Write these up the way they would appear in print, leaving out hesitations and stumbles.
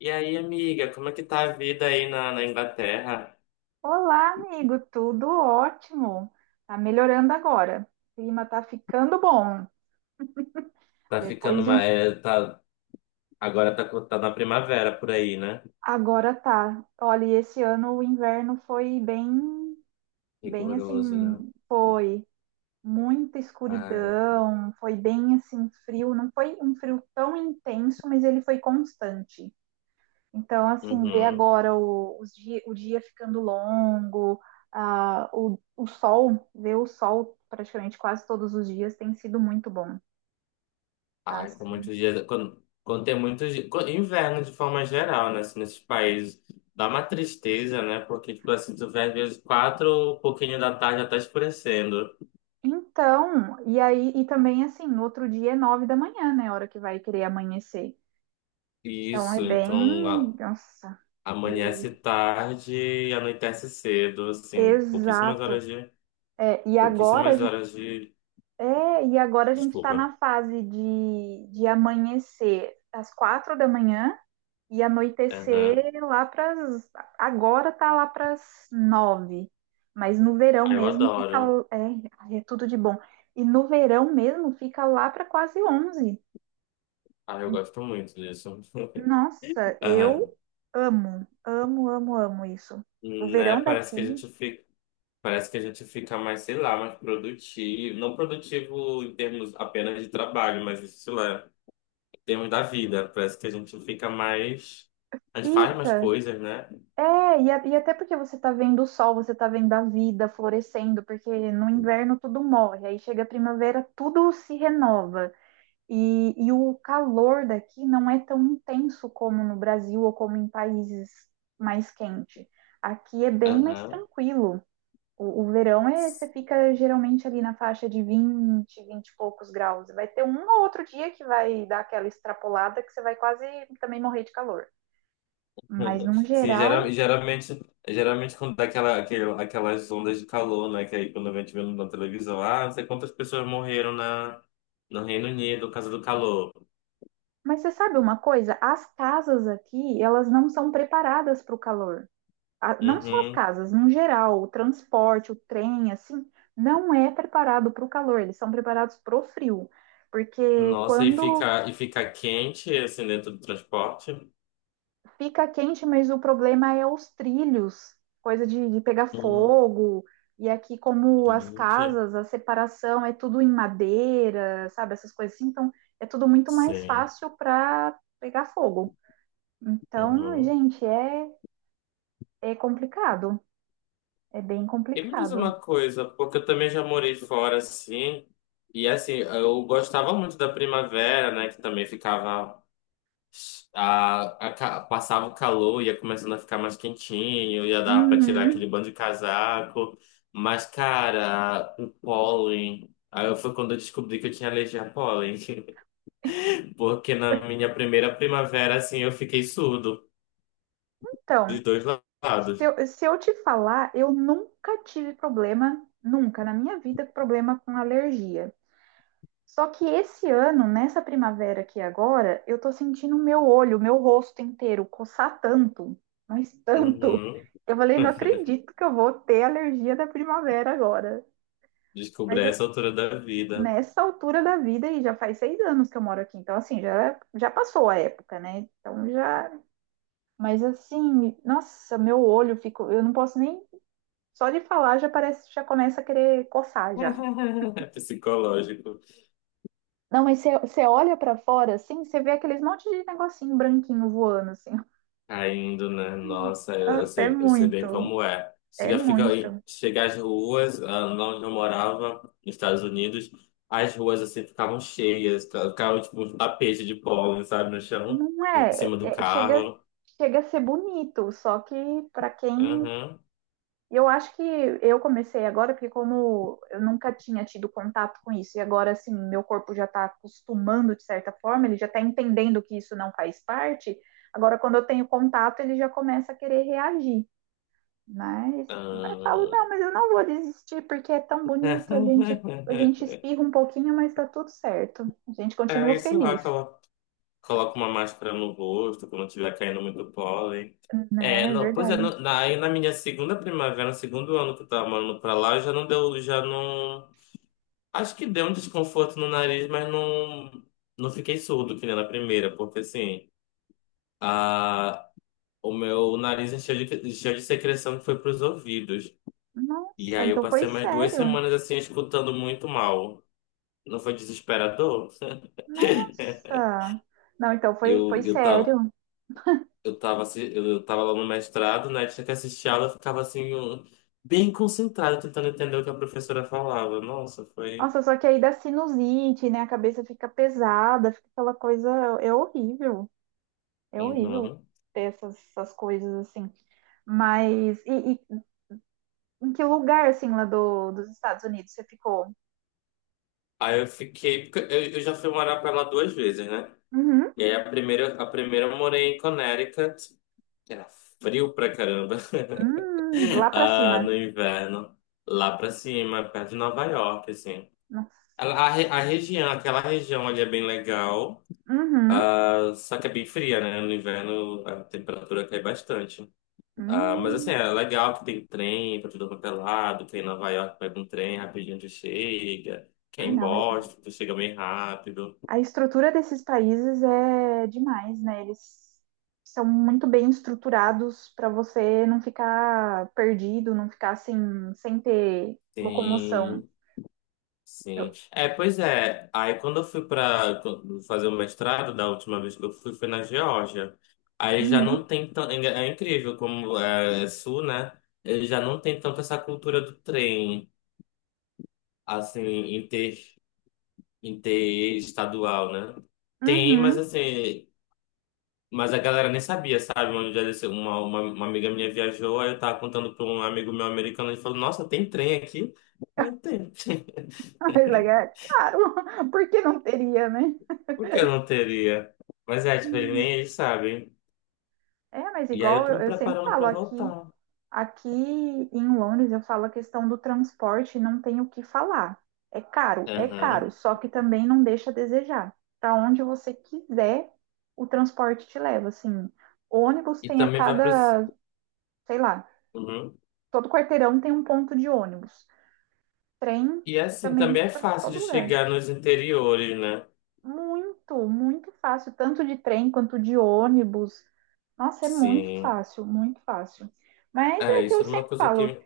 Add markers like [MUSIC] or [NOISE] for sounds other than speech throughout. E aí, amiga, como é que tá a vida aí na Inglaterra? Olá, amigo, tudo ótimo. Tá melhorando agora. O clima tá ficando bom. Tá Depois ficando de um. uma, é, tá, agora tá, tá na primavera por aí, né? Agora tá. Olha, e esse ano o inverno foi bem, bem Rigoroso, assim, né? foi muita Ai, escuridão, foi bem assim frio, não foi um frio tão intenso, mas ele foi constante. Então, assim, ver uhum. agora o dia ficando longo, ah, ver o sol praticamente quase todos os dias tem sido muito bom. Ai, com Passa. muitos dias, quando tem muitos dias, inverno de forma geral, né? Assim, nesses países, dá uma tristeza, né? Porque, tipo assim, tu vê às vezes quatro, pouquinho da tarde já tá escurecendo. Então, e aí, e também assim, no outro dia é 9 da manhã, né? A hora que vai querer amanhecer. Então é Isso, bem. então Nossa, amanhece tarde e anoitece cedo, assim, pouquíssimas exato. horas de É, e agora a pouquíssimas gente. horas de É, e agora a gente tá Desculpa. na fase de, amanhecer às 4 da manhã e Aham. anoitecer lá para Agora tá lá pras nove. Mas no verão Ah, eu mesmo fica. adoro. É, ai, é tudo de bom. E no verão mesmo fica lá para quase 11. Ah, eu gosto muito disso. [LAUGHS] Nossa, Aham. eu amo, amo, amo, amo isso. O Né? verão daqui Parece que a gente fica mais, sei lá, mais produtivo. Não produtivo em termos apenas de trabalho, mas sei lá, em termos da vida. Parece que a gente fica mais. A gente faz mais fica. coisas, né? É, e, e até porque você tá vendo o sol, você tá vendo a vida florescendo, porque no inverno tudo morre, aí chega a primavera, tudo se renova. e o calor daqui não é tão intenso como no Brasil ou como em países mais quentes. Aqui é bem mais Aham. [LAUGHS] tranquilo. O verão é, você fica geralmente ali na faixa de 20, 20 e poucos graus. Vai ter um ou outro dia que vai dar aquela extrapolada que você vai quase também morrer de calor. Mas no Sim, geral, geralmente, geralmente quando dá aquelas ondas de calor, né? Que aí quando a gente vê na televisão, ah, não sei quantas pessoas morreram no Reino Unido por causa do calor. mas você sabe uma coisa? As casas aqui, elas não são preparadas para o calor. Não só as Uhum. casas, no geral, o transporte, o trem, assim, não é preparado para o calor, eles são preparados para o frio. Porque Nossa, quando e fica quente assim dentro do transporte? Fica quente, mas o problema é os trilhos, coisa de pegar Hum, fogo. E aqui, como as gente. casas, a separação é tudo em madeira, sabe? Essas coisas assim. Então, é tudo muito mais Sim. fácil para pegar fogo. Então, Uhum. gente, é, é complicado. É bem E me diz complicado. uma coisa, porque eu também já morei fora assim. E assim, eu gostava muito da primavera, né? Que também ficava. Passava o calor, ia começando a ficar mais quentinho, ia dar pra tirar Uhum. aquele bando de casaco. Mas, cara, o pólen. Aí foi quando eu descobri que eu tinha alergia a pólen. Porque na minha primeira primavera, assim, eu fiquei surdo dos Então, dois se lados. eu, se eu te falar, eu nunca tive problema, nunca na minha vida, problema com alergia. Só que esse ano, nessa primavera aqui agora, eu tô sentindo o meu olho, o meu rosto inteiro coçar tanto, mas tanto. Uhum. Eu falei, não [LAUGHS] acredito que eu vou ter alergia da primavera agora. Descobri Mas é essa altura da vida. nessa altura da vida, e já faz 6 anos que eu moro aqui, então assim, já, já passou a época, né? Então já. Mas assim, nossa, meu olho ficou. Eu não posso nem. Só de falar já parece, já começa a querer coçar já. [LAUGHS] É psicológico. Não, mas você olha pra fora, assim, você vê aqueles monte de negocinho branquinho voando, assim. Caindo, né? Nossa, Nossa, é eu sei bem muito, como é. é muito. Chega às ruas, ah, lá onde eu morava, nos Estados Unidos, as ruas assim ficavam cheias, ficavam tipo um tapete de pólen, sabe, no chão, Não em é, cima do é- é- chega, carro. chega a ser bonito, só que pra quem. Uhum. Eu acho que eu comecei agora, porque como eu nunca tinha tido contato com isso, e agora, assim, meu corpo já tá acostumando de certa forma, ele já tá entendendo que isso não faz parte, agora quando eu tenho contato, ele já começa a querer reagir. Mas vai falo, Ah. não, mas eu não vou desistir porque é tão bonito, a gente a [LAUGHS] gente espirra um pouquinho, mas tá tudo certo. A gente continua É, sei lá, feliz, coloca uma máscara no rosto quando tiver caindo muito pólen. É, né? É não, pois é, verdade. Aí na minha segunda primavera, no segundo ano que eu tava morando pra lá, já não deu, já não. Acho que deu um desconforto no nariz, mas não, não fiquei surdo que nem na primeira, porque assim, a, o meu nariz encheu de secreção que foi pros ouvidos. E Nossa, aí eu então foi passei mais duas sério. semanas assim, escutando muito mal. Não foi desesperador? [LAUGHS] Nossa. Não, então foi Eu, eu tava sério. Eu tava lá no mestrado, né? Tinha que assistir aula, eu ficava assim, eu- bem concentrado, tentando entender o que a professora falava. Nossa, foi. Nossa, só que aí dá sinusite, né? A cabeça fica pesada, fica aquela coisa, é horrível. É horrível Uhum. ter essas coisas assim. Mas e em que lugar assim lá dos Estados Unidos você ficou? Aí eu fiquei. Porque eu já fui morar pra lá duas vezes, né? Uhum. E aí a primeira eu morei em Connecticut, que era frio pra caramba, Lá [LAUGHS] pra ah, no cima. inverno, lá pra cima, perto de Nova York, assim. Nossa. A região, aquela região ali é bem legal. Uhum. Ah, só que é bem fria, né? No inverno a temperatura cai bastante. Ah, mas assim, Hum. é legal que tem trem pra tudo quanto é lado. Quem em Nova York pega um trem rapidinho já chega. Ah, Quem em não. Boston tu chega bem rápido. A estrutura desses países é demais, né? Eles são muito bem estruturados para você não ficar perdido, não ficar assim, sem ter locomoção. Sim, sim. Eu- É, pois é. Aí quando eu fui pra fazer o mestrado, da última vez que eu fui, foi na Geórgia. Aí já não Uhum. tem tão. É é incrível como é, é sul, né? Ele já não tem tanto essa cultura do trem, assim, em ter. Interestadual, né? Tem, mas Uhum. assim, mas a galera nem sabia, sabe? Uma, vez Uma amiga minha viajou, aí eu tava contando pra um amigo meu americano, ele falou, nossa, tem trem aqui? Eu falei, tem. [LAUGHS] Mas legal. [LAUGHS] Claro, [LAUGHS] porque não teria, né? Por que eu não teria? Mas é, tipo, ele nem Hum. eles sabem. É, mas E aí eu igual tô eu me eu sempre preparando falo pra aqui voltar. Aqui em Londres, eu falo a questão do transporte, não tem o que falar. É caro, Aham. só que também não deixa a desejar. Para onde você quiser, o transporte te leva. Assim, ônibus E tem a também vai pro... cada, sei lá, Uhum. todo quarteirão tem um ponto de ônibus. Trem E assim, também também é para fácil de todo lugar. chegar nos interiores, né? Muito, muito fácil, tanto de trem quanto de ônibus. Nossa, é muito Sim. fácil, muito fácil. Mas É, é que isso eu era uma sempre coisa falo. que...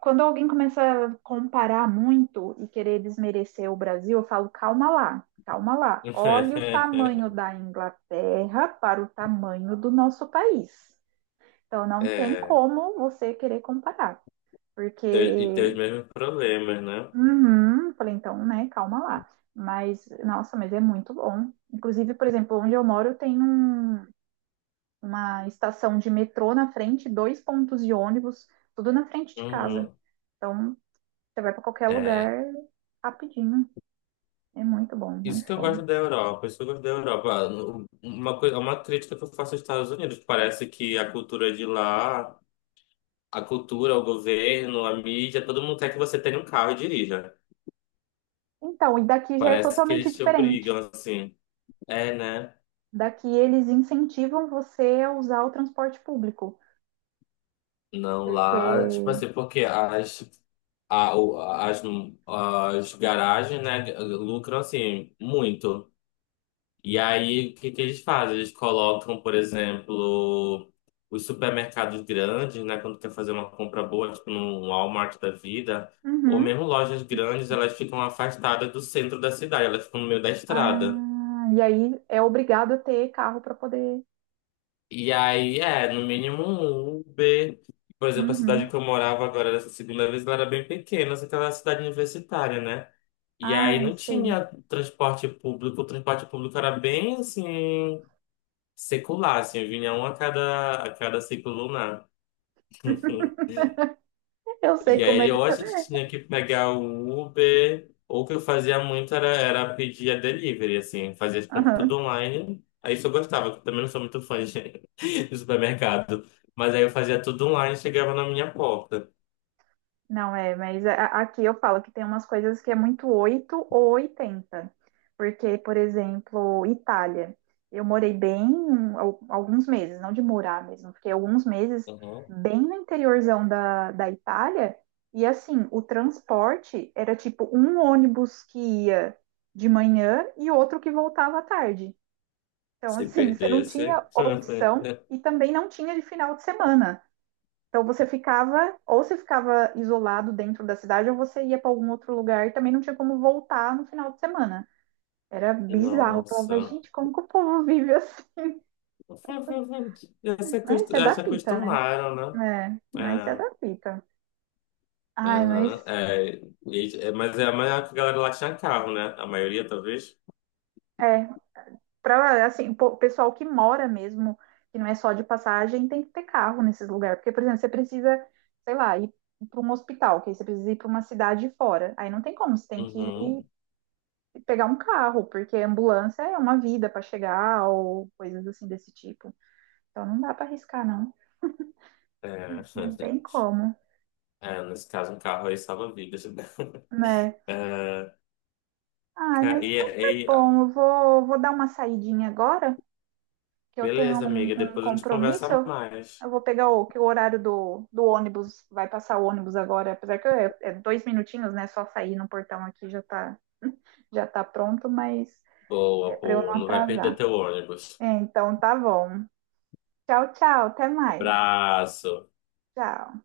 Quando alguém começa a comparar muito e querer desmerecer o Brasil, eu falo, calma lá, calma lá. Olha o tamanho [LAUGHS] da Inglaterra para o tamanho do nosso país. Então, não tem É. como você querer comparar, E ter porque. os mesmos problemas, né? Uhum, falei, então, né, calma lá. Mas, nossa, mas é muito bom. Inclusive, por exemplo, onde eu moro tem um- uma estação de metrô na frente, dois pontos de ônibus, tudo na frente de casa. Uhum. Então, você vai para qualquer É. lugar rapidinho. É muito bom, Isso muito que eu gosto bom. da Europa, isso que eu gosto da Europa. Ah, uma coisa, uma crítica que eu faço aos Estados Unidos, parece que a cultura de lá, a cultura, o governo, a mídia, todo mundo quer que você tenha um carro e dirija. Então, e daqui já é Parece que totalmente eles te diferente. obrigam, assim. É, né? Daqui eles incentivam você a usar o transporte público, Não, lá, tipo porque assim, porque as, a, o- as garagens, né, lucram, assim, muito. E aí, o que que eles fazem? Eles colocam, por exemplo, os supermercados grandes, né? Quando quer fazer uma compra boa, tipo no Walmart da vida, ou Uhum. mesmo lojas grandes, elas ficam afastadas do centro da cidade, elas ficam no meio da estrada. Ah, e aí é obrigado a ter carro para poder. E aí, é, no mínimo um Uber. Por exemplo, a cidade Uhum. que eu morava agora, dessa segunda vez, ela era bem pequena, só que ela era cidade universitária, né? E aí Ah, eu não sei. tinha transporte público, o transporte público era bem assim. Secular, assim, vinha um a cada ciclo lunar. Eu sei E como é aí, isso. ou a gente tinha que pegar o Uber, ou o que eu fazia muito era, era pedir a delivery, assim, fazia as compras Aham. tudo online. Aí isso eu gostava, porque eu também não sou muito fã de, [LAUGHS] de supermercado. Mas aí eu fazia tudo online e chegava na minha porta. Não é, mas a- aqui eu falo que tem umas coisas que é muito 8 ou 80, porque, por exemplo, Itália. Eu morei bem alguns meses, não de morar mesmo, fiquei alguns meses Uhum. bem no interiorzão da Itália. E assim, o transporte era tipo um ônibus que ia de manhã e outro que voltava à tarde. Então, Se assim, [LAUGHS] você não tinha perdesse. opção [LAUGHS] e também não tinha de final de semana. Então você ficava, ou você ficava isolado dentro da cidade, ou você ia para algum outro lugar e também não tinha como voltar no final de semana. Era bizarro. Eu falava, Nossa. gente, como que o povo vive assim? [LAUGHS] Mas isso é Já da se pita, né? acostumaram, né? É, mas isso é É. da pita. Ai, mas Aham, é, mas é a maior que a galera lá tinha carro, né? A maioria, talvez. é, para assim, o po- pessoal que mora mesmo, que não é só de passagem, tem que ter carro nesses lugares. Porque, por exemplo, você precisa, sei lá, ir para um hospital, que aí você precisa ir para uma cidade fora. Aí não tem como, você tem que ir Uhum. pegar um carro, porque ambulância é uma vida para chegar ou coisas assim desse tipo. Então não dá para arriscar, não. É, [LAUGHS] Não tem como, é, nesse caso, um carro aí salva vidas. Né? [LAUGHS] né? É, Ai, ca- mas e, então tá e, bom. Eu vou dar uma saidinha agora, que eu tenho beleza, um, amiga. um Depois a gente compromisso. conversa Eu, mais. eu vou pegar que o horário do ônibus, vai passar o ônibus agora, apesar que é 2 minutinhos, né? Só sair no portão aqui já tá, [LAUGHS] já tá pronto, mas é Boa, para eu boa. não Não vai perder atrasar. teu ônibus. É, então tá bom. Tchau, tchau. Até mais. Abraço. Tchau.